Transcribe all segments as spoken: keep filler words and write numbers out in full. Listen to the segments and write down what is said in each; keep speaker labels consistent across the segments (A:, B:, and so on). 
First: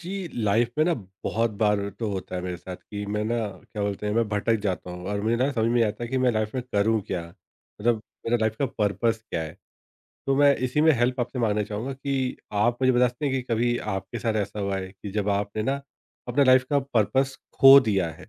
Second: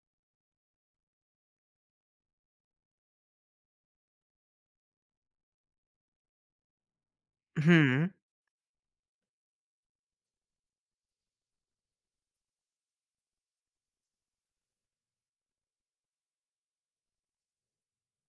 A: जी, life में ना बहुत बार तो होता है मेरे साथ कि मैं ना क्या बोलते हैं मैं भटक जाता हूँ और मुझे ना समझ में नहीं आता है कि मैं लाइफ में करूँ क्या?
B: Mmh
A: मतलब
B: mh.
A: मेरा लाइफ का पर्पस क्या है? तो मैं इसी में हेल्प आपसे माँगना चाहूँगा कि आप मुझे बता सकते हैं कि कभी आपके साथ ऐसा हुआ है कि जब आपने ना अपना लाइफ का पर्पस खो दिया है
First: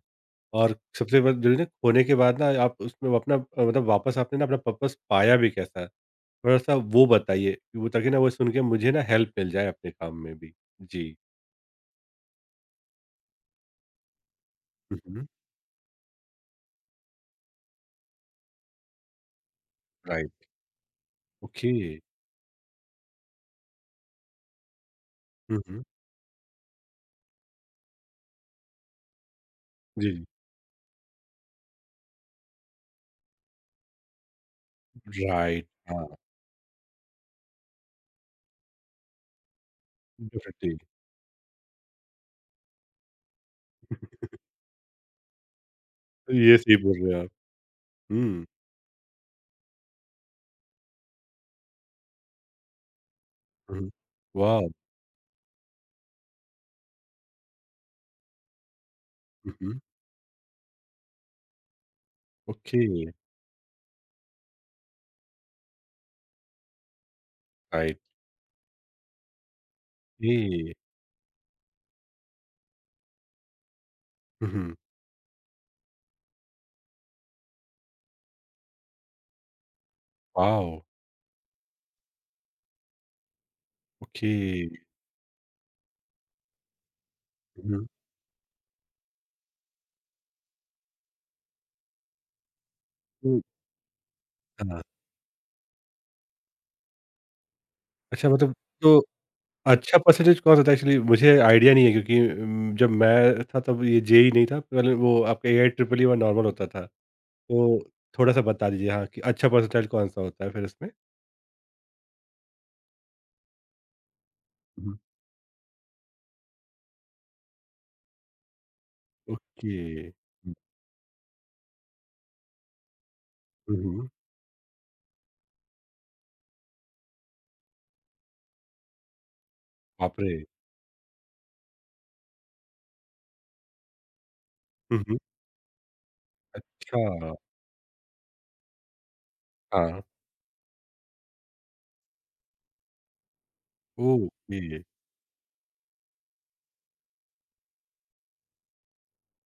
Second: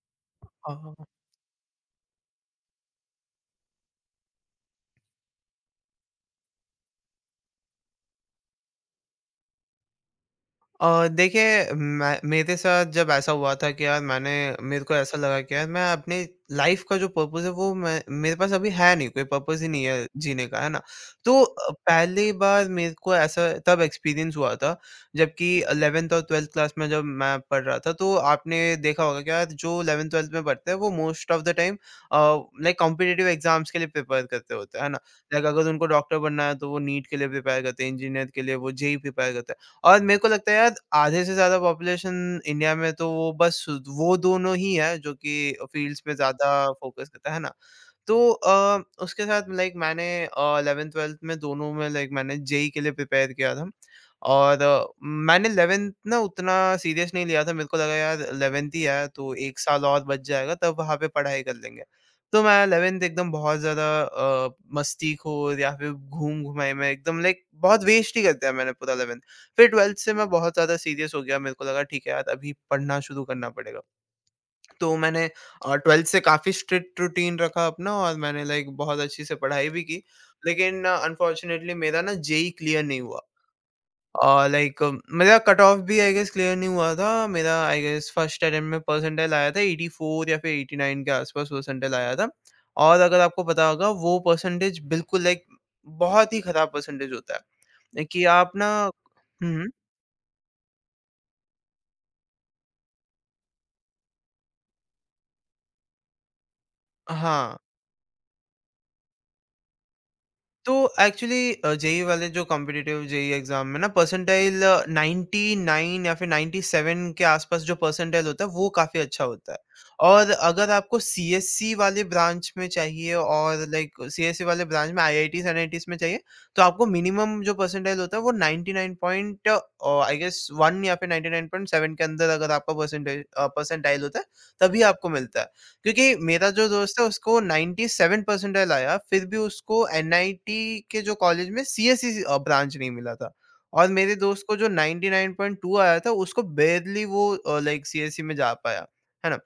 A: और
B: Oh.
A: सबसे बड़ा ज़रूरी ना खोने के बाद ना आप उसमें अपना अ, मतलब वापस आपने ना अपना पर्पस पाया भी कैसा? थोड़ा-सा वो बताइए, कि वो ताकि ना वो सुन के मुझे ना हेल्प मिल जाए अपने काम में भी।
B: अ,
A: जी।
B: देखिए मैं मेरे साथ जब ऐसा हुआ था कि यार मैंने मेरे को
A: हुँ,
B: ऐसा
A: हुँ।
B: लगा कि यार मैं अपने लाइफ का जो पर्पस है वो मैं मेरे पास अभी है नहीं, कोई पर्पस ही नहीं है
A: राइट।
B: जीने का, है ना। तो
A: ओके।
B: अ, पहली बार मेरे को ऐसा तब एक्सपीरियंस हुआ था, जबकि
A: हुँ, हुँ।
B: इलेवंथ और ट्वेल्थ क्लास में जब मैं पढ़ रहा था तो आपने देखा होगा कि यार जो इलेवंथ
A: जी,
B: ट्वेल्थ में पढ़ते हैं वो most of the time like competitive exams के लिए प्रिपेयर करते होते हैं, है ना।
A: जी।
B: Like
A: right.
B: अगर उनको
A: हाँ।
B: डॉक्टर बनना है तो वो नीट के लिए प्रिपेयर करते हैं, इंजीनियर के लिए वो जेई प्रिपेयर करते हैं। और मेरे को लगता है यार
A: डेफ़िनिटली।
B: आधे से ज़्यादा पॉपुलेशन इंडिया में तो वो बस वो दोनों ही है जो कि फील्ड्स पे ज़्यादा
A: ये सही बोल
B: फ़ोकस
A: रहे हैं आप।
B: करता है ना? तो
A: हुँ,
B: अ, उसके साथ लाइक मैंने इलेवंथ-ट्वेल्थ में दोनों में लाइक मैंने जेईई के लिए प्रिपेयर किया था।
A: हुँ।
B: और
A: वाव!
B: अ, मैंने इलेवंथ ना उतना सीरियस नहीं लिया था। मेरे को लगा यार इलेवंथ ही है तो
A: हुँ,
B: एक
A: हुँ।
B: साल और बच जाएगा, तब वहाँ पे पढ़ाई कर लेंगे। तो मैं
A: ओके।
B: इलेवंथ एकदम बहुत ज़्यादा अ, मस्तीखोर या फिर घूम-घुमाई में एकदम लाइक बहुत
A: राइट।
B: वेस्ट ही कर दिया मैंने पूरा इलेवंथ। फिर ट्वेल्थ से मैं बहुत
A: ए
B: ज़्यादा सीरियस हो गया। मेरे को लगा ठीक है यार अभी पढ़ना शुरू करना पड़ेगा।
A: हुँ, हुँ।
B: तो मैंने अ, ट्वेल्थ से काफ़ी स्ट्रिक्ट रूटीन रखा अपना और मैंने लाइक बहुत अच्छी से पढ़ाई भी की।
A: वाव!
B: लेकिन अनफॉर्चुनेटली मेरा ना जेईई क्लियर नहीं हुआ
A: ओके।
B: और लाइक मेरा कट ऑफ भी आई गेस क्लियर नहीं हुआ था। मेरा आई
A: हुँ,
B: गेस फर्स्ट अटेम्प्ट में परसेंटाइल आया था एटी फोर या फिर एटी नाइन के आस-पास परसेंटाइल आया था। और अगर
A: हुँ।
B: आपको पता होगा वो परसेंटेज
A: हाँ।
B: बिल्कुल लाइक बहुत ही खराब परसेंटेज होता है। कि
A: अच्छा
B: आप
A: मतलब
B: ना।
A: तो
B: हुँ, हुँ।
A: अच्छा परसेंटेज कौन सा था एक्चुअली मुझे आइडिया नहीं है क्योंकि उम, जब मैं था तब ये जे ई ई नहीं था पहले वो आपका ए आई ट्रिपल ई और नॉर्मल होता था।
B: हाँ।
A: तो थोड़ा-सा बता दीजिए हाँ, कि अच्छा परसेंटाइल कौन-सा होता है फिर
B: तो
A: इसमें?
B: एक्चुअली जेई वाले जो कॉम्पिटिटिव जेई एग्जाम में ना परसेंटाइल
A: हुँ।
B: नाइंटी नाइन या फिर नाइंटी सेवन के आसपास जो परसेंटाइल होता है वो काफी अच्छा होता है।
A: ओके।
B: और अगर आपको सीएससी वाले ब्रांच में चाहिए और
A: हुँ,
B: लाइक
A: हुँ।
B: सीएससी वाले ब्रांच में आईआईटीज एनआईटीज में चाहिए तो आपको मिनिमम जो परसेंटाइल होता है वो नाइंटी नाइन पॉइंट आई
A: बाप रे!
B: गेस वन या फिर नाइंटी नाइन पॉइंट सेवन के अंदर अगर आपका परसेंटाइल परसेंटाइल होता है तभी
A: हुँ,
B: आपको
A: हुँ।
B: मिलता है। क्योंकि मेरा जो दोस्त
A: अच्छा,
B: है उसको नाइंटी सेवन परसेंटाइल आया, फिर भी उसको
A: हाँ,
B: एनआईटी के जो कॉलेज में सीएससी अ, ब्रांच नहीं मिला था। और मेरे दोस्त को जो
A: okay,
B: ninety nine point two आया था उसको बारली वो अ, लाइक सीएससी में जा पाया, है ना?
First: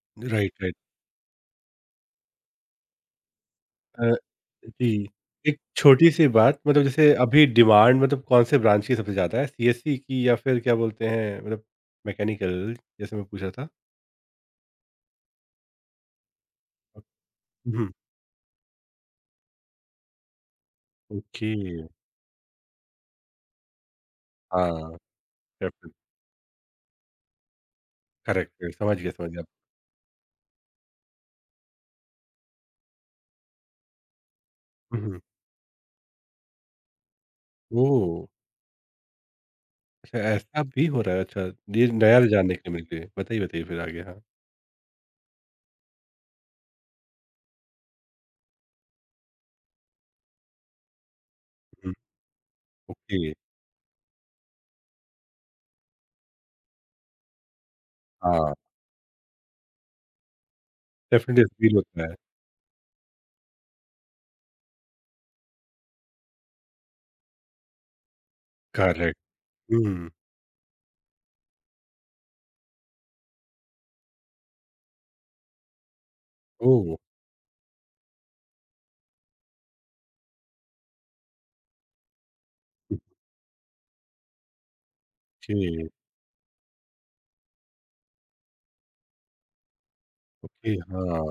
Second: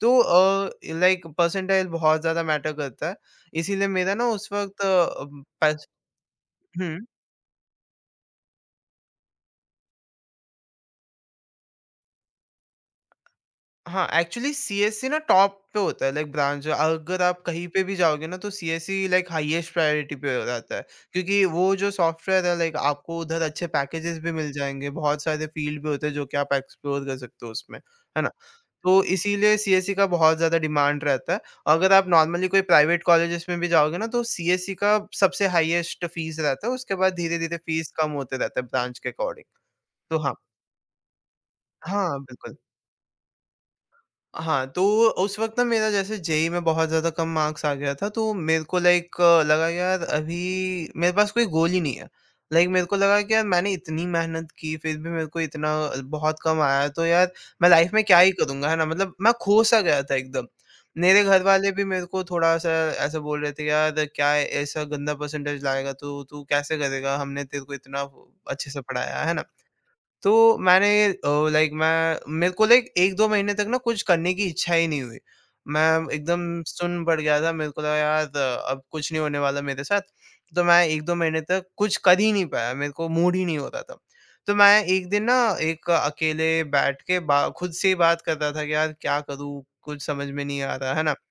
B: तो
A: राइट,
B: अ,
A: राइट।
B: लाइक परसेंटाइल बहुत ज़्यादा मैटर करता है, इसीलिए
A: अ,
B: मेरा ना उस वक़्त
A: जी,
B: अ,
A: एक
B: पस
A: छोटी-सी बात मतलब
B: हुँ।
A: जैसे अभी डिमांड मतलब कौन-से ब्रांच की सबसे ज़्यादा है, सी एस ई की या फिर क्या बोलते हैं मतलब मैकेनिकल जैसे मैं पूछ रहा था?
B: हाँ, एक्चुअली सीएसई ना टॉप पे होता है लाइक ब्रांच
A: अ,
B: अगर आप कहीं पे
A: हुँ।
B: भी जाओगे ना तो सीएसई लाइक हाईएस्ट प्रायोरिटी पे रहता है। क्योंकि
A: ओके,
B: वो जो सॉफ्टवेयर है लाइक आपको उधर अच्छे पैकेजेस भी मिल जाएँगे,
A: हाँ,
B: बहुत सारे फील्ड भी
A: करेक्ट,
B: होते हैं जो कि आप एक्सप्लोर कर सकते हो उसमें, है ना?
A: करेक्ट, समझ
B: तो
A: गया, समझ गया।
B: इसीलिए सीएसई का बहुत ज़्यादा डिमांड रहता है। अगर आप नॉर्मली कोई प्राइवेट कॉलेजेस में भी जाओगे ना तो सीएसई का
A: हुँ, हुँ।
B: सबसे हाईएस्ट फीस रहता है, उसके बाद धीरे-धीरे फीस कम
A: ओह!
B: होते रहता है ब्रांच के अकॉर्डिंग।
A: अच्छा
B: तो हाँ।
A: ऐसा भी हो रहा है, अच्छा ये
B: हाँ,
A: नया जानने
B: बिल्कुल।
A: के लिए मिल गए, बताइए, बताइए फिर आगे? हाँ,
B: हाँ, तो उस वक़्त ना मेरा जैसे जेईई में बहुत ज़्यादा कम मार्क्स आ गया था, तो मेरे को लाइक लगा यार अभी मेरे पास कोई गोल ही
A: हुँ।
B: नहीं है। लाइक मेरे को लगा
A: ओके,
B: कि यार मैंने इतनी मेहनत की, फिर भी मेरे को इतना बहुत कम आया, तो यार मैं लाइफ़ में क्या ही
A: हाँ,
B: करूँगा, है ना? मतलब मैं खो-सा गया था एकदम। मेरे घर
A: डेफिनिटली
B: वाले
A: फील
B: भी
A: होता
B: मेरे
A: है,
B: को थोड़ा-सा ऐसा बोल रहे थे, "यार क्या है, ऐसा गंदा परसेंटेज लाएगा तू? तू कैसे करेगा? हमने तेरे को इतना अच्छे से
A: करेक्ट,
B: पढ़ाया।" है ना?
A: हुँ।
B: तो मैंने अ, लाइक मैं मेरे को लाइक एक दो महीने तक ना कुछ करने की इच्छा ही नहीं हुई। मैं एकदम
A: ओह!
B: सुन्न पड़ गया था, मेरे को लगा यार अ, अब कुछ नहीं होने वाला मेरे साथ। तो मैं एक दो महीने तक कुछ कर ही नहीं पाया, मेरे को मूड ही नहीं हो रहा था। तो मैं एक दिन ना
A: ओके,
B: एक अकेले बैठ के बा खुद से ही बात कर रहा था कि यार क्या करूँ? कुछ समझ में नहीं
A: ओके,
B: आ रहा, है ना?
A: हाँ।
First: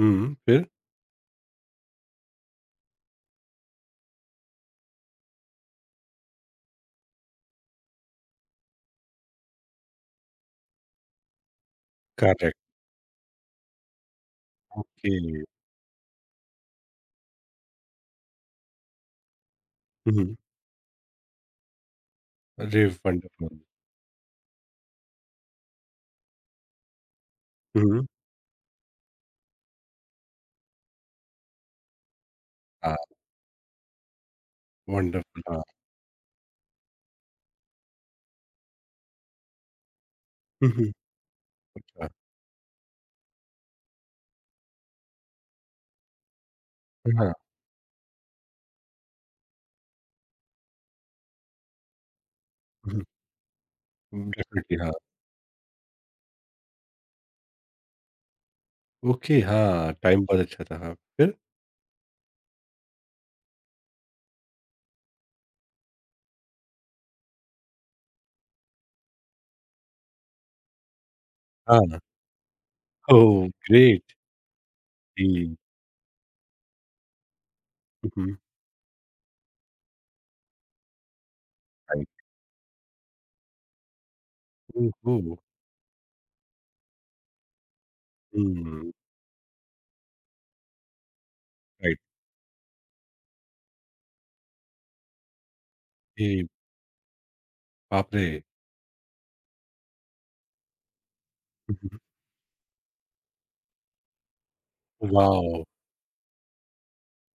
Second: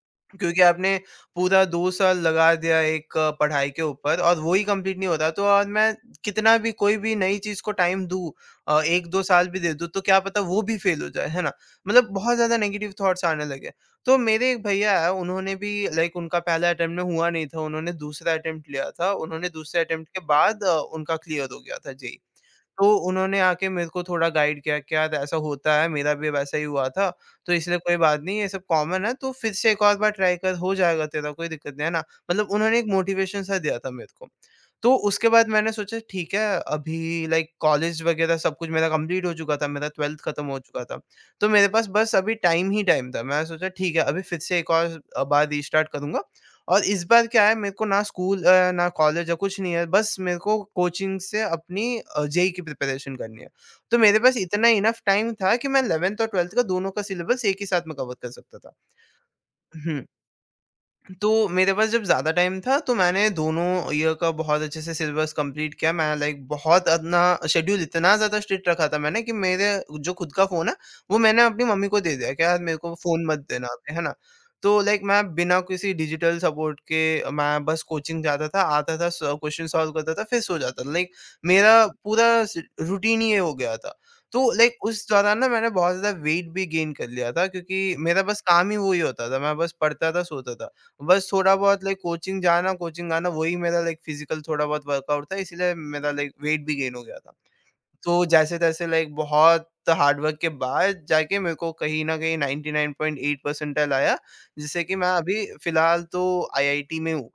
A: हुँ,
B: क्योंकि
A: फिर?
B: आपने पूरा दो साल लगा दिया एक अ, पढ़ाई के ऊपर और वो ही कंप्लीट नहीं होता तो और मैं कितना भी कोई भी नई चीज़ को टाइम दूँ अ, एक दो साल भी दे दूँ तो क्या पता वो भी फ़ेल हो जाए, है ना? मतलब बहुत ज़्यादा
A: करेक्ट,
B: नेगेटिव थॉट्स आने लगे। तो मेरे एक भैया है
A: ओके।
B: उन्होंने भी लाइक उनका पहला अटेम्प्ट में हुआ नहीं था, उन्होंने दूसरा अटेम्प्ट लिया था, उन्होंने दूसरे अटेम्प्ट के
A: हुँ।
B: बाद अ, उनका क्लियर हो गया था जेईई।
A: अरे
B: तो उन्होंने
A: वंडरफुल!
B: आके मेरे को थोड़ा गाइड किया, "क्या ऐसा होता है, मेरा भी वैसा ही हुआ था, तो इसलिए कोई
A: हुँ।
B: बात नहीं, ये सब कॉमन है, तो फिर से एक और बार ट्राई कर, हो जाएगा तेरा, कोई दिक्कत नहीं है ना।" मतलब उन्होंने एक
A: हाँ,
B: मोटिवेशन सा दिया था मेरे को। तो उसके
A: वंडरफुल
B: बाद
A: हाँ।
B: मैंने सोचा ठीक है, अभी लाइक कॉलेज वगैरह सब कुछ मेरा कंप्लीट हो चुका था, मेरा ट्वेल्थ खत्म हो
A: हुँ,
B: चुका
A: हुँ।
B: था। तो मेरे पास बस अभी टाइम ही टाइम था। मैंने सोचा ठीक है, अभी फिर से एक और अ, बार रीस्टार्ट करूँगा और इस
A: अच्छा,
B: बार
A: हाँ,
B: क्या है मेरे को ना स्कूल अ, ना कॉलेज या कुछ नहीं है, बस मेरे को कोचिंग से अपनी अ, जेईई की
A: हुँ।
B: प्रिपरेशन करनी है। तो मेरे पास इतना
A: डेफ़िनिटली हाँ।
B: इनफ टाइम था कि मैं इलेवंथ और ट्वेल्थ का दोनों का सिलेबस एक ही साथ में कवर कर सकता था।
A: ओके, हाँ,
B: हम्म,
A: टाइम बहुत अच्छा था हाँ,
B: तो
A: फिर?
B: मेरे पास जब ज़्यादा टाइम था तो मैंने दोनों ईयर का बहुत अच्छे से सिलेबस कंप्लीट किया। मैं लाइक बहुत अपना शेड्यूल इतना ज़्यादा स्ट्रिक्ट रखा था मैंने कि मेरे जो खुद का फ़ोन है वो मैंने अपनी मम्मी को
A: हाँ,
B: दे दिया कि यार मेरे को फ़ोन
A: ओह
B: मत देना आप, है
A: ग्रेट!
B: ना? तो लाइक मैं
A: जी,
B: बिना किसी डिजिटल सपोर्ट के मैं बस
A: हुँ,
B: कोचिंग
A: हुँ।
B: जाता था, आता था स क्वेश्चन सॉल्व करता था, फिर सो जाता था। लाइक मेरा
A: राइट,
B: पूरा स रूटीन ही ये हो गया था। तो लाइक उस
A: ओहो!
B: दौरान ना मैंने बहुत ज़्यादा वेट भी गेन कर लिया था क्योंकि मेरा बस काम ही वो
A: हुँ,
B: ही होता था। मैं बस पढ़ता था, सोता था। बस थोड़ा बहुत लाइक
A: राइट,
B: कोचिंग जाना, कोचिंग आना, वही मेरा लाइक फिज़िकल थोड़ा बहुत वर्कआउट था, इसीलिए मेरा लाइक
A: ये
B: वेट भी गेन हो गया था।
A: बाप
B: तो
A: रे!
B: जैसे-तैसे लाइक बहुत हार्ड वर्क के बाद जाके मेरे को
A: हुँ, हुँ।
B: कहीं न कहीं ninety nine point eight percentile आया, जिससे कि मैं अभी
A: वॉव!
B: फ़िलहाल तो आईआईटी में हूँ।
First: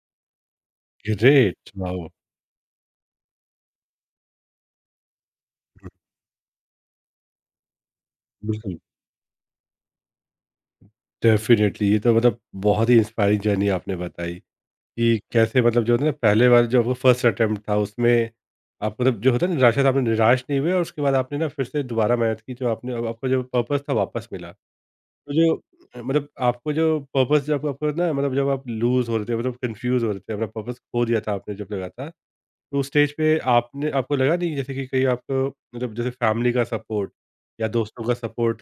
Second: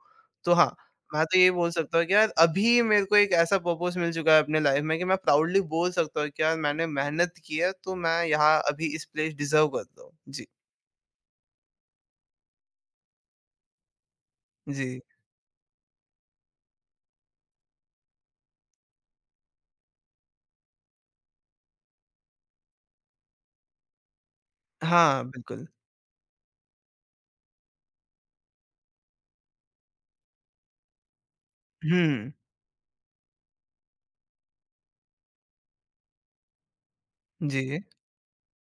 B: तो हाँ, मैं तो ये बोल
A: ग्रेट!
B: सकता हूँ
A: वॉव!
B: कि यार अभी मेरे को एक ऐसा पर्पस मिल चुका है अपने लाइफ़ में कि मैं प्राउडली
A: हुँ।
B: बोल सकता हूँ कि यार मैंने मेहनत की है, तो मैं यहाँ
A: बिल्कुल,
B: अभी इस प्लेस डिज़र्व करता हूँ। जी,
A: डेफ़िनिटली ये तो मतलब बहुत ही इंस्पायरिंग जर्नी आपने बताई।
B: जी।
A: कि कैसे मतलब जो होता है ना पहले बार जो आपका फर्स्ट अटेम्प्ट था उसमें आप मतलब जो होता है ना निराशा से आपने निराश नहीं हुए और उसके बाद आपने ना फिर से दोबारा मेहनत की जो आपने अब आपका जो पर्पस था वापस मिला
B: हाँ,
A: तो जो
B: बिल्कुल।
A: अ, मतलब आपको जो पर्पस जब आपको ना मतलब जब आप लूज हो रहे थे मतलब कंफ्यूज हो रहे थे अपना पर्पस खो दिया था आपने जब लगा था
B: हुँ,
A: तो उस स्टेज पे आपने आपको लगा नहीं जैसे कि कहीं आपको मतलब जैसे फैमिली का सपोर्ट या
B: जी।
A: दोस्तों का सपोर्ट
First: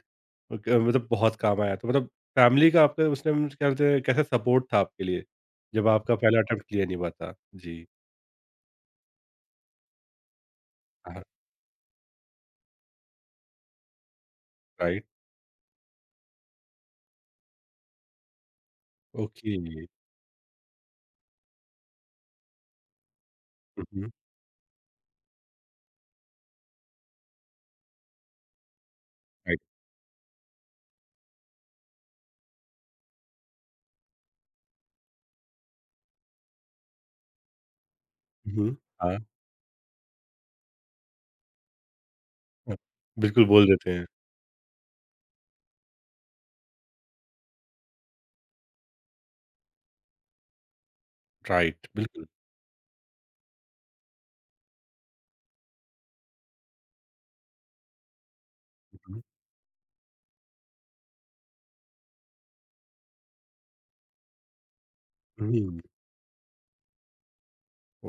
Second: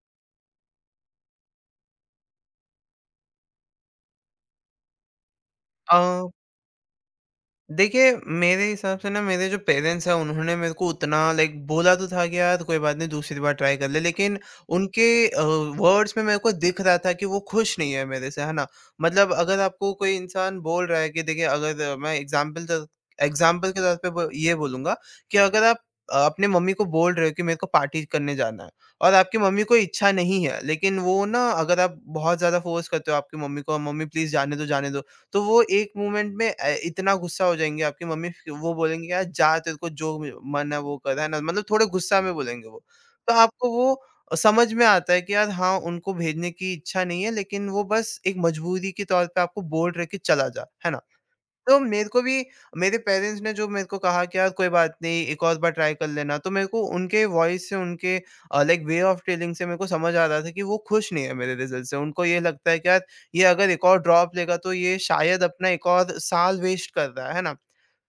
A: मतलब बहुत काम आया तो मतलब फैमिली का आपका उसने मतलब क्या बोलते हैं कैसा सपोर्ट था आपके लिए जब आपका
B: अ,
A: पहला अटेम्प्ट क्लियर नहीं हुआ था? जी।
B: देखिए मेरे हिसाब से ना मेरे जो पेरेंट्स हैं उन्होंने मेरे को उतना
A: हाँ,
B: लाइक बोला तो था कि यार कोई बात नहीं दूसरी बार ट्राई कर ले, लेकिन उनके
A: राइट,
B: वर्ड्स में मेरे को दिख रहा था कि वो खुश नहीं है मेरे से, है ना। मतलब
A: ओके।
B: अगर आपको कोई इंसान बोल रहा है कि देखिए अगर अ, मैं एग्जाम्पल एग्जाम्पल के
A: हुँ,
B: तौर पे
A: हुँ,
B: बो- ये बोलूंगा कि अगर आप अ, अपने मम्मी को बोल रहे हो कि मेरे को पार्टी करने जाना है और आपकी
A: राइट।
B: मम्मी को इच्छा नहीं है लेकिन वो ना अगर आप बहुत ज्यादा फोर्स करते हो आपकी मम्मी को, मम्मी प्लीज जाने दो जाने दो, तो वो एक मोमेंट में अ, इतना गुस्सा हो जाएँगे आपकी मम्मी, फ़िर वो
A: हुँ,
B: बोलेंगी
A: हाँ,
B: यार जा तेरे को जो म मन है वो कर, है ना? मतलब थोड़े गुस्सा में बोलेंगे
A: हाँ।
B: वो। तो
A: बिल्कुल बोल
B: आपको
A: देते
B: वो
A: हैं।
B: अ, समझ में आता है कि यार हाँ, उनको भेजने की इच्छा नहीं है लेकिन वो बस एक मजबूरी के तौर पे आपको बोल रहे कि चला जा, है ना? तो
A: राइट,
B: मेरे को
A: बिल्कुल।
B: भी मेरे पेरेंट्स ने जो मेरे को कहा कि यार कोई बात नहीं, एक और बार ट्राई कर लेना, तो मेरे को उनके वॉइस से, उनके लाइक वे ऑफ
A: हुँ,
B: टेलिंग से मेरे को समझ आ रहा था कि वो खुश नहीं है मेरे रिजल्ट से। उनको ये लगता है कि यार ये अगर एक और ड्रॉप लेगा तो ये शायद
A: हुँ,
B: अपना एक और साल वेस्ट कर रहा है है ना?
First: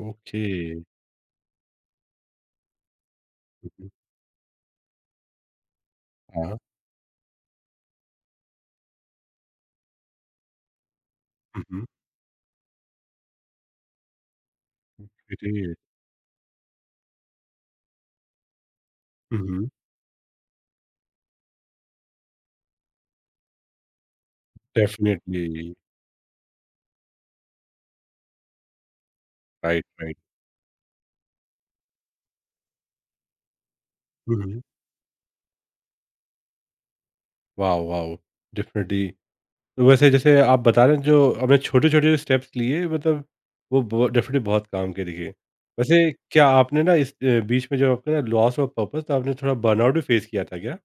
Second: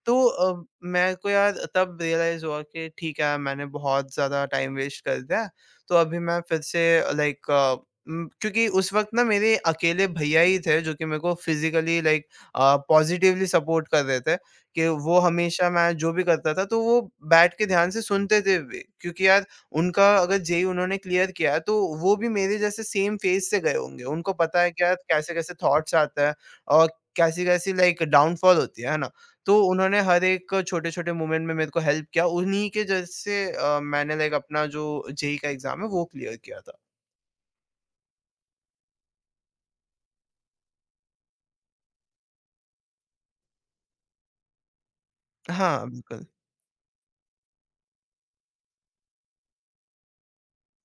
B: तो
A: ओके।
B: अ, मेरे को यार तब रियलाइज़ हुआ कि ठीक है, मैंने
A: हुँ, हुँ,
B: बहुत ज़्यादा टाइम वेस्ट कर दिया है। तो अभी मैं
A: हाँ।
B: फिर से लाइक अ, उम, क्योंकि उस वक़्त ना मेरे अकेले भैया ही थे, जो कि मेरे को
A: हुँ, हुँ,
B: फ़िज़िकली लाइक अ, पॉज़िटिवली सपोर्ट कर रहे थे कि वो हमेशा
A: ग्रेट।
B: मैं जो भी करता था तो वो बैठ के ध्यान से सुनते थे भी। क्योंकि
A: हुँ,
B: यार
A: हुँ,
B: उनका अगर जेईई उन्होंने क्लियर किया है तो वो भी मेरे जैसे सेम फ़ेज़ से गए होंगे। उनको पता है कि यार कैसे-कैसे
A: डेफ़िनिटली।
B: थॉट्स आता है और कैसी-कैसी लाइक डाउनफ़ॉल होती है। है ना? तो
A: राइट,
B: उन्होंने
A: राइट।
B: हर एक छोटे-छोटे मोमेंट में मेरे को हेल्प किया। उन्हीं के जैसे अ, मैंने लाइक
A: हुँ, हुँ।
B: अपना जो जेईई का एग्ज़ाम है वो क्लियर किया था।
A: Wow, wow! डेफ़िनिटली तो वैसे जैसे आप बता रहे हैं जो आपने छोटे-छोटे स्टेप्स लिए मतलब वो ब डेफ़िनेटली बहुत काम के दिखे।
B: हाँ,
A: वैसे
B: बिल्कुल।
A: क्या आपने ना इस अ, बीच में जब आपका ना लॉस ऑफ पर्पज़ तो आपने थोड़ा बर्नआउट भी फेस किया था क्या?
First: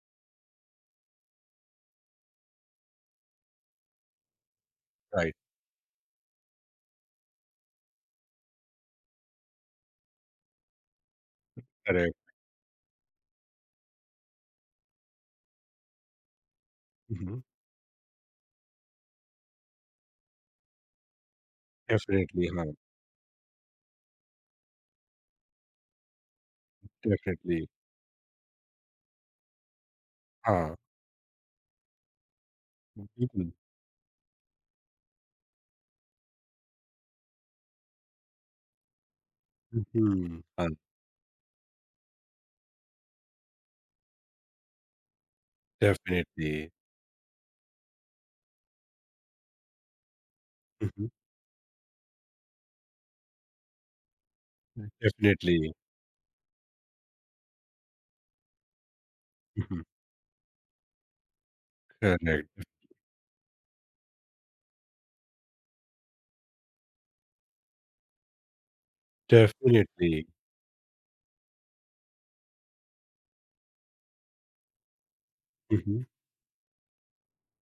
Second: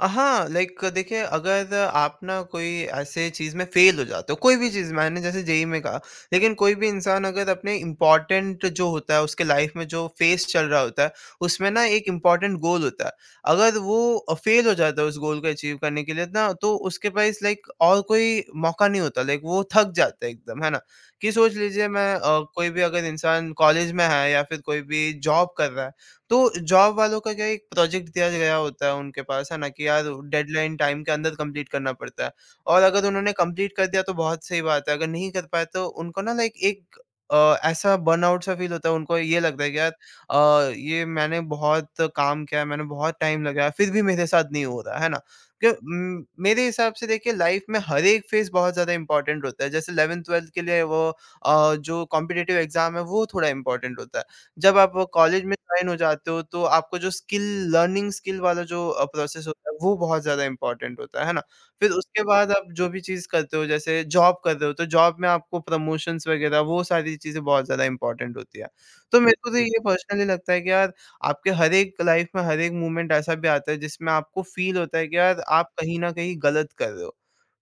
B: अ, हाँ, लाइक देखिए, अगर आप ना कोई ऐसे चीज़ में फ़ेल हो जाते हो, कोई भी चीज़, मैंने
A: राइट,
B: जैसे जेईई में कहा, लेकिन कोई भी इंसान अगर अपने इम्पोर्टेंट जो होता है उसके लाइफ़ में जो फ़ेस चल रहा होता है, उसमें ना एक
A: करेक्ट।
B: इम्पोर्टेंट गोल होता है। अगर वो अ, फ़ेल हो जाता है उस गोल को अचीव करने के लिए ना, तो उसके
A: हुँ,
B: पास
A: हुँ।
B: लाइक और कोई मौका नहीं होता, लाइक वो थक जाता है एकदम, है ना? कि सोच लीजिए, मैं अ,
A: डेफ़िनेटली हाँ,
B: कोई भी अगर इंसान कॉलेज में है या फिर कोई भी जॉब कर रहा है, तो जॉब वालों का क्या, एक
A: डेफ़िनेटली
B: प्रोजेक्ट दिया गया होता है उनके पास, है ना? कि यार
A: हाँ,
B: डेडलाइन टाइम के अंदर कंप्लीट करना पड़ता है, और अगर उन्होंने
A: बिल्कुल।
B: कंप्लीट कर दिया तो बहुत सही बात है, अगर नहीं कर पाए तो उनको ना लाइक एक अ, ऐसा बर्नआउट सा फील होता है, उनको ये लगता है कि
A: हुँ,
B: यार
A: हुँ। हाँ,
B: अ, ये मैंने बहुत काम किया है, मैंने बहुत टाइम लगाया, फिर भी मेरे साथ नहीं हो रहा, है ना? क्यों उम,
A: डेफ़िनेटली।
B: मेरे हिसाब से देखिए, लाइफ में हर एक फेज़ बहुत ज़्यादा इम्पोर्टेंट होता है, जैसे एलिवन्थ-ट्वेल्थ के लिए
A: हुँ,
B: वो
A: हुँ।
B: अ, जो कॉम्पिटिटिव एग्ज़ाम है वो थोड़ा इम्पोर्टेंट होता है। जब आप कॉलेज में
A: डेफ़िनेटली।
B: जॉइन हो जाते हो तो आपको जो स्किल, लर्निंग स्किल वाला जो अ, प्रोसेस
A: हुँ,
B: होता है,
A: हुँ।
B: वो बहुत ज़्यादा इम्पोर्टेंट होता है ना? फिर उसके बाद
A: करेक्ट।
B: आप जो भी चीज़ करते हो, जैसे जॉब कर रहे हो तो जॉब में आपको प्रमोशंस वगैरह वो सारी चीज़ें बहुत ज़्यादा इम्पोर्टेंट होती है। तो मेरे को तो ये
A: डेफ़िनेटली।
B: पर्सनली लगता है कि यार आपके हर एक लाइफ में हर एक मोमेंट ऐसा भी आता है जिसमें आपको फील होता है कि यार आप
A: हुँ,
B: कहीं
A: हुँ।
B: न कहीं गलत कर रहे हो।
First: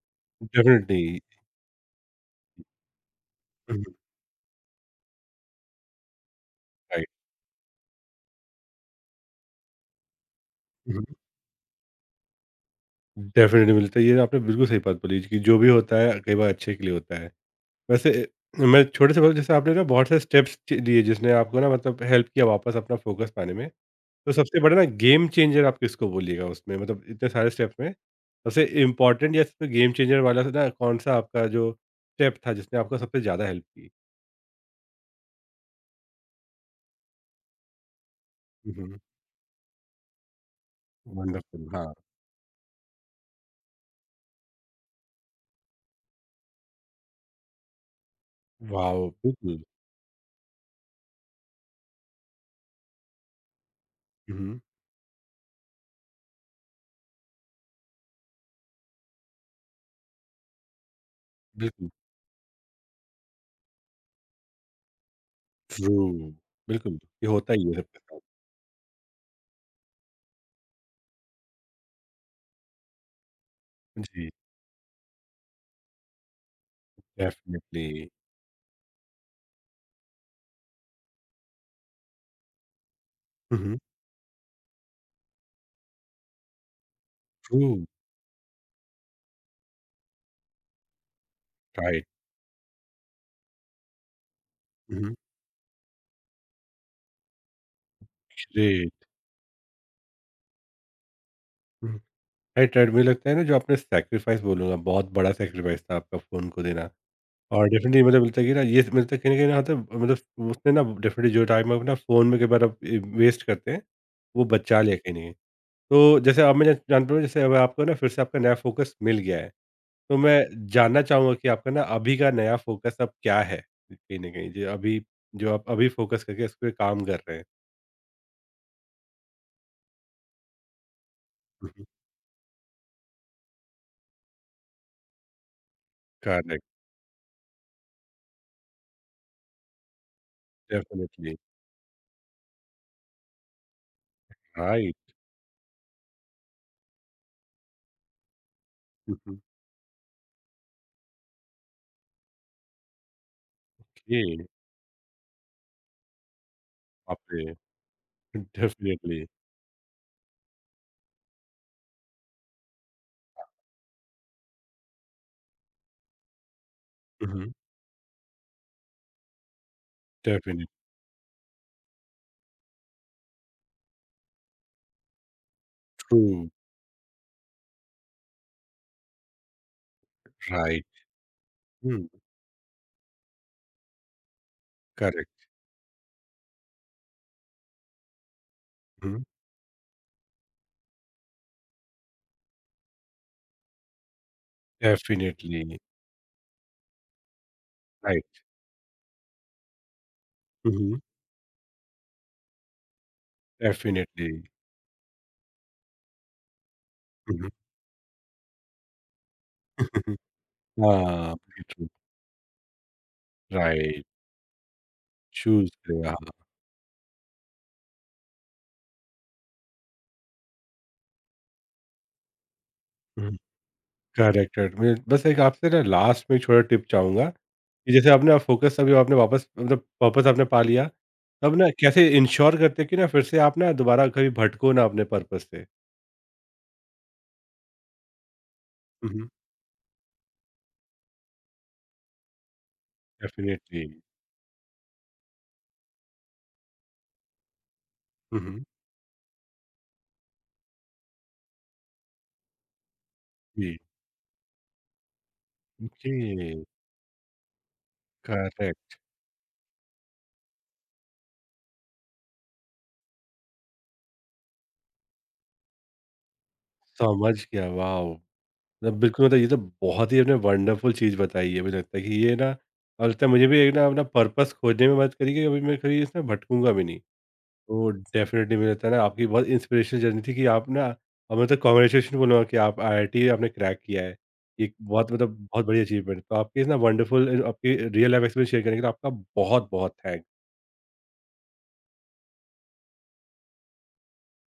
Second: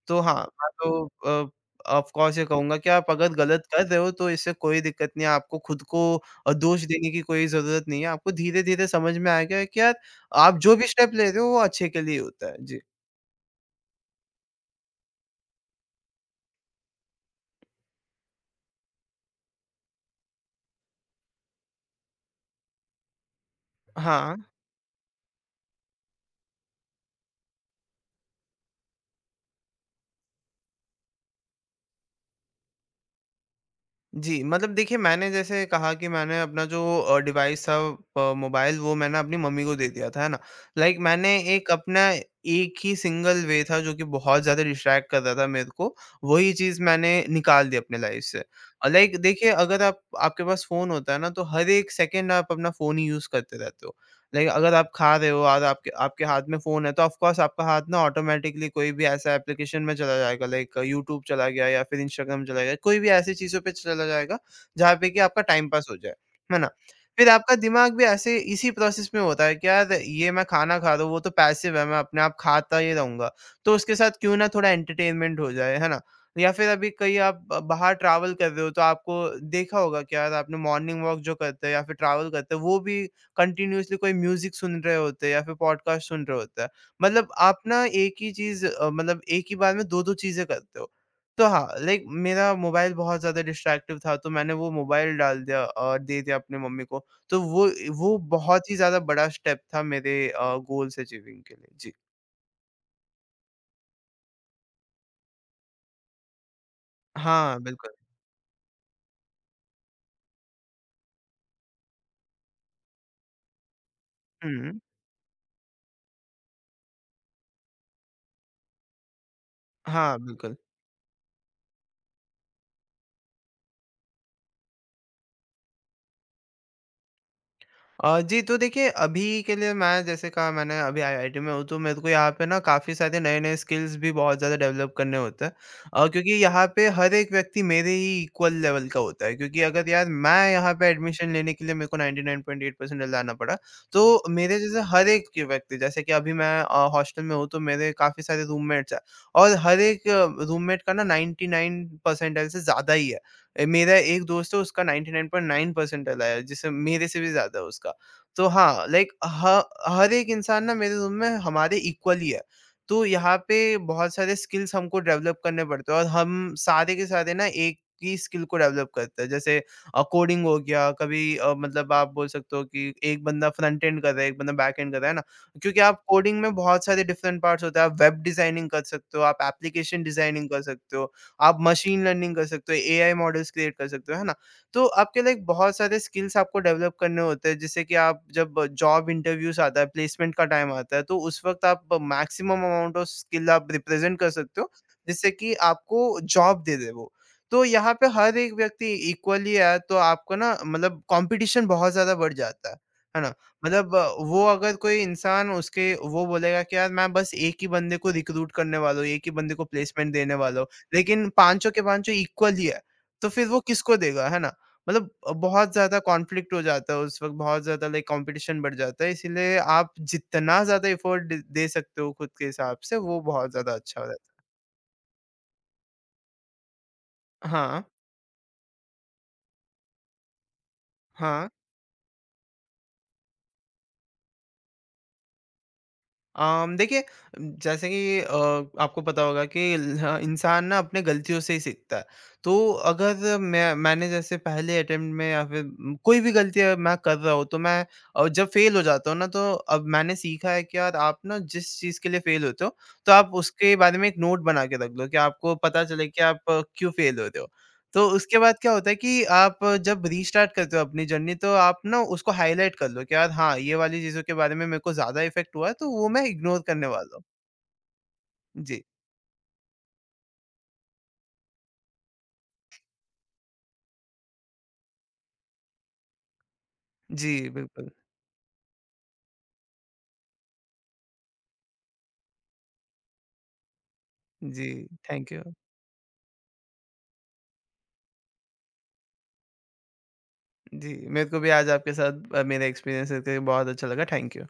B: तो हाँ, मैं
A: डेफ़िनेटली।
B: तो अ, ऑफ़ कोर्स ये कहूँगा कि आप अगर गलत
A: हुँ,
B: कर
A: हुँ।
B: रहे हो तो इससे कोई दिक्कत नहीं है, आपको खुद को अ, दोष देने
A: राइट।
B: की कोई ज़रूरत नहीं है, आपको धीरे-धीरे समझ में आएगा कि यार आप जो भी
A: हुँ, हुँ।
B: स्टेप ले रहे हो वो अच्छे के लिए होता है। जी।
A: डेफ़िनेटली मिलता है। ये आपने बिल्कुल सही बात बोली कि जो भी होता है कई बार अच्छे के लिए होता है। वैसे मैं छोटे से बात- जैसे आपने ना बहुत सारे स्टेप्स लिए जिसने आपको ना मतलब हेल्प किया वापस अपना फोकस पाने में। तो
B: हाँ।
A: सबसे बड़ा ना गेम चेंजर आप किसको बोलिएगा उसमें? मतलब इतने सारे स्टेप्स में, सबसे इम्पोर्टेंट या सबसे गेम चेंजर वाला ना कौन-सा आपका जो स्टेप था जिसने आपको सबसे ज़्यादा हेल्प की?
B: जी, मतलब देखिए, मैंने जैसे कहा कि मैंने अपना जो अ, डिवाइस था, अ,
A: हुँ,
B: मोबाइल, वो
A: हुँ।
B: मैंने अपनी मम्मी को दे दिया था, है ना? लाइक मैंने
A: वंडरफुल
B: एक
A: हाँ।
B: अपना, एक ही सिंगल वे था जो कि बहुत ज़्यादा डिस्ट्रैक्ट कर रहा था मेरे को, वही चीज़ मैंने निकाल दी अपने लाइफ़ से। और
A: वॉव!
B: लाइक देखिए,
A: बिल्कुल।
B: अगर आप आपके पास फ़ोन होता है ना तो हर एक सेकंड आप अपना फ़ोन ही यूज़ करते रहते हो।
A: हुँ,
B: लाइक
A: हुँ।
B: अगर आप खा रहे हो और आपके आपके हाथ में फ़ोन है तो ऑफ़ कोर्स आपका हाथ ना ऑटोमैटिकली कोई भी ऐसा एप्लीकेशन में चला जाएगा, लाइक यूट्यूब चला गया या
A: बिल्कुल,
B: फिर इंस्टाग्राम चला गया, कोई भी ऐसी चीज़ों पे चला जाएगा जहाँ पे कि आपका टाइम पास
A: ट्रू।
B: हो जाए, है ना?
A: बिल्कुल,
B: फिर
A: ये होता
B: आपका
A: ही है
B: दिमाग
A: सबके
B: भी
A: साथ।
B: ऐसे इसी प्रोसेस में होता है कि यार ये मैं खाना खा रहा हूँ, वो तो पैसिव है, मैं अपने आप खाता ही रहूँगा, तो उसके साथ
A: जी,
B: क्यों ना थोड़ा एंटरटेनमेंट हो जाए, है ना? या फिर अभी कहीं आप ब
A: डेफ़िनिटली।
B: बाहर ट्रैवल कर रहे हो तो आपको देखा होगा कि यार आपने, मॉर्निंग वॉक जो करते हैं या फिर ट्रैवल करते हैं, वो भी
A: हुँ, हुँ।
B: कंटिन्यूअसली कोई म्यूजिक सुन रहे होते हैं या फिर पॉडकास्ट सुन रहे होते हैं। मतलब आप
A: ट्रू,
B: ना एक ही चीज़, अ, मतलब एक ही बार में दो दो चीज़ें करते हो। तो हाँ, लाइक
A: राइट।
B: मेरा मोबाइल बहुत ज़्यादा डिस्ट्रैक्टिव था, तो मैंने वो
A: हुँ,
B: मोबाइल
A: हुँ।
B: डाल दिया और दे दिया अपनी मम्मी को। तो वो वो बहुत ही
A: ग्रेट।
B: ज़्यादा बड़ा स्टेप था मेरे अ, गोल्स अचीविंग के लिए। जी।
A: राइट, राइट मुझे लगता है ना जो आपने सैक्रिफाइस बोलूँगा बहुत बड़ा सैक्रिफाइस था आपका फ़ोन को देना
B: हाँ,
A: और
B: बिल्कुल।
A: डेफ़िनेटली मतलब मिलता है कि ना ये मिलता है कहीं न कहीं ना मतलब मतलब उसने ना डेफ़िनेटली जो टाइम आप ना फ़ोन में कई बार आप ए, वेस्ट करते हैं, वो
B: हुँ।
A: बचा लिया कहीं न कहीं। तो जैसे अब मैं जानता हूँ जैसे अब आपको ना फिर से आपका नया फ़ोकस मिल गया है,
B: हाँ,
A: तो
B: बिल्कुल।
A: मैं जानना चाहूँगा कि आपका ना अभी का नया फ़ोकस अब क्या है? कहीं न कहीं जो अभी जो आप अभी फ़ोकस करके इस पे काम कर रहे हैं।
B: अ, जी, तो देखिए, अभी के लिए मैं, जैसे कहा मैंने, अभी आईआईटी में हूँ
A: हुँ,
B: तो
A: हुँ।
B: मेरे को यहाँ पे ना काफ़ी सारे नए-नए स्किल्स भी बहुत ज़्यादा डेवलप करने होते हैं। अ, क्योंकि
A: करेक्ट
B: यहाँ पे हर एक व्यक्ति मेरे ही इक्वल लेवल का होता है, क्योंकि अगर यार मैं यहाँ पे एडमिशन
A: डेफ़िनेटली
B: लेने के लिए मेरे को ninety nine point eight percent लाना पड़ा, तो मेरे जैसे हर
A: राइट।
B: एक के व्यक्ति, जैसे कि अभी मैं अ, हॉस्टल में हूँ तो मेरे काफ़ी सारे रूममेट्स हैं,
A: हुँ, हुँ।
B: और हर एक रूममेट का ना नाइंटी नाइन परसेंटाइल से ज़्यादा ही है। अ, मेरा
A: ओके,
B: एक दोस्त है, उसका ninety nine point nine percentile आया है, जिससे मेरे से
A: बाप
B: भी
A: रे!
B: ज़्यादा है उसका। तो हाँ, लाइक
A: डेफ़िनेटली।
B: ह हर एक इंसान ना मेरे रूम में हमारे इक्वल ही है। तो यहाँ पे बहुत सारे स्किल्स हमको डेवलप करने पड़ते हैं, और हम सारे के सारे ना
A: Mhm.
B: एक ही स्किल को डेवलप करते हैं। जैसे अ, कोडिंग हो
A: Definite,
B: गया, कभी अ, मतलब आप बोल सकते हो कि एक बंदा फ्रंट एंड कर रहा है, एक बंदा बैक एंड कर रहा है ना? क्योंकि आप कोडिंग
A: true,
B: में बहुत सारे डिफरेंट पार्ट्स होते हैं। आप वेब डिज़ाइनिंग कर सकते हो, आप एप्लीकेशन डिज़ाइनिंग कर
A: right,
B: सकते हो, आप मशीन
A: Mm.
B: लर्निंग कर सकते हो, एआई मॉडल्स क्रिएट कर सकते हो, है ना? तो आपके लाइक
A: correct.
B: बहुत सारे स्किल्स आपको डेवलप करने होते हैं, जैसे कि आप जब जॉब
A: Mhm.
B: इंटरव्यूज आता है, प्लेसमेंट का टाइम आता है, तो उस वक्त आप मैक्सिमम अमाउंट ऑफ स्किल आप रिप्रेजेंट कर सकते हो, जिससे कि
A: Definitely,
B: आपको जॉब दे दे वो। तो यहाँ पे
A: right.
B: हर एक व्यक्ति इक्वली है, तो आपको ना मतलब
A: Mhm.
B: कंपटीशन बहुत ज्यादा बढ़ जाता है है ना? मतलब अ,
A: Definitely.
B: वो अगर कोई इंसान, उसके वो बोलेगा कि यार मैं बस
A: Mhm.
B: एक ही बंदे को रिक्रूट करने वाला हूँ, एक ही बंदे को प्लेसमेंट देने वाला हूँ, लेकिन
A: हाँ,
B: पांचों के
A: बिल्कुल,
B: पांचों इक्वल ही है, तो फिर वो किसको
A: राइट,
B: देगा, है ना? मतलब अ,
A: शूज़
B: बहुत ज़्यादा
A: के हाँ,
B: कॉन्फ्लिक्ट हो जाता है उस वक़्त, बहुत ज़्यादा लाइक कॉम्पिटिशन बढ़ जाता है, इसीलिए आप जितना ज़्यादा एफर्ट ड दे सकते हो खुद के हिसाब से, वो
A: हुँ।
B: बहुत ज़्यादा अच्छा हो जाता
A: करेक्ट, करेक्ट। मैं बस एक आपसे ना लास्ट में छोटा टिप चाहूँगा,
B: है। हाँ,
A: कि जैसे आपने फ़ोकस अभी आपने वापस मतलब पर्पस आपने पा लिया,
B: हाँ।
A: तब ना कैसे इंश्योर करते हैं कि ना फिर से आप ना दोबारा कभी भटको ना अपने पर्पस से?
B: अम, देखिए, जैसे कि अ, आपको पता
A: उहुँ।
B: होगा कि ल- हाँ, इंसान ना अपने गलतियों से ही सीखता है, तो अगर मैं
A: डेफिनिटली।
B: मैंने जैसे पहले अटेम्प्ट में या फिर म, कोई भी गलती अगर मैं कर रहा हूँ तो मैं अ,
A: हुँ,
B: जब
A: हुँ।
B: फेल हो जाता हूँ ना, तो अब मैंने सीखा है कि यार आप ना जिस चीज़ के लिए फेल होते हो, तो आप उसके
A: जी,
B: बारे में एक नोट बना के रख लो कि आपको पता चले
A: ओके,
B: कि आप अ, क्यों फेल होते हो। तो उसके बाद क्या होता है
A: करेक्ट,
B: कि आप जब रीस्टार्ट करते हो अपनी जर्नी, तो आप ना उसको हाईलाइट कर लो कि यार हाँ, ये वाली चीज़ों के बारे में मेरे को ज़्यादा इफ़ेक्ट हुआ है तो वो मैं इग्नोर करने वाला हूँ।
A: समझ गया, वाओ!
B: जी।
A: ना बिल्कुल मतलब ये तो बहुत ही आपने वंडरफुल चीज़ बताई है मुझे लगता है कि ये ना और लगता है मुझे भी एक ना अपना पर्पस खोजने में मदद करी कि अभी मैं कभी इसमें भटकूंगा भी नहीं
B: जी, बिल्कुल।
A: तो डेफिनेटली मुझे लगता है ना आपकी बहुत इंस्पिरेशनल जर्नी थी कि आप ना और मैं तो कॉन्ग्रेचुलेशन बोलूँगा कि आप आई आई टी आपने क्रैक किया है
B: जी,
A: ये बहुत
B: थैंक
A: मतलब
B: यू।
A: बहुत बड़ी अचीवमेंट तो आपकी इस ना वंडरफुल आपकी रियल लाइफ एक्सपीरियंस शेयर करने के लिए आपका बहुत बहुत थैंक्स
B: जी, मेरे को भी आज आपके साथ अ, मेरा एक्सपीरियंस शेयर करके बहुत अच्छा लगा। Thank you.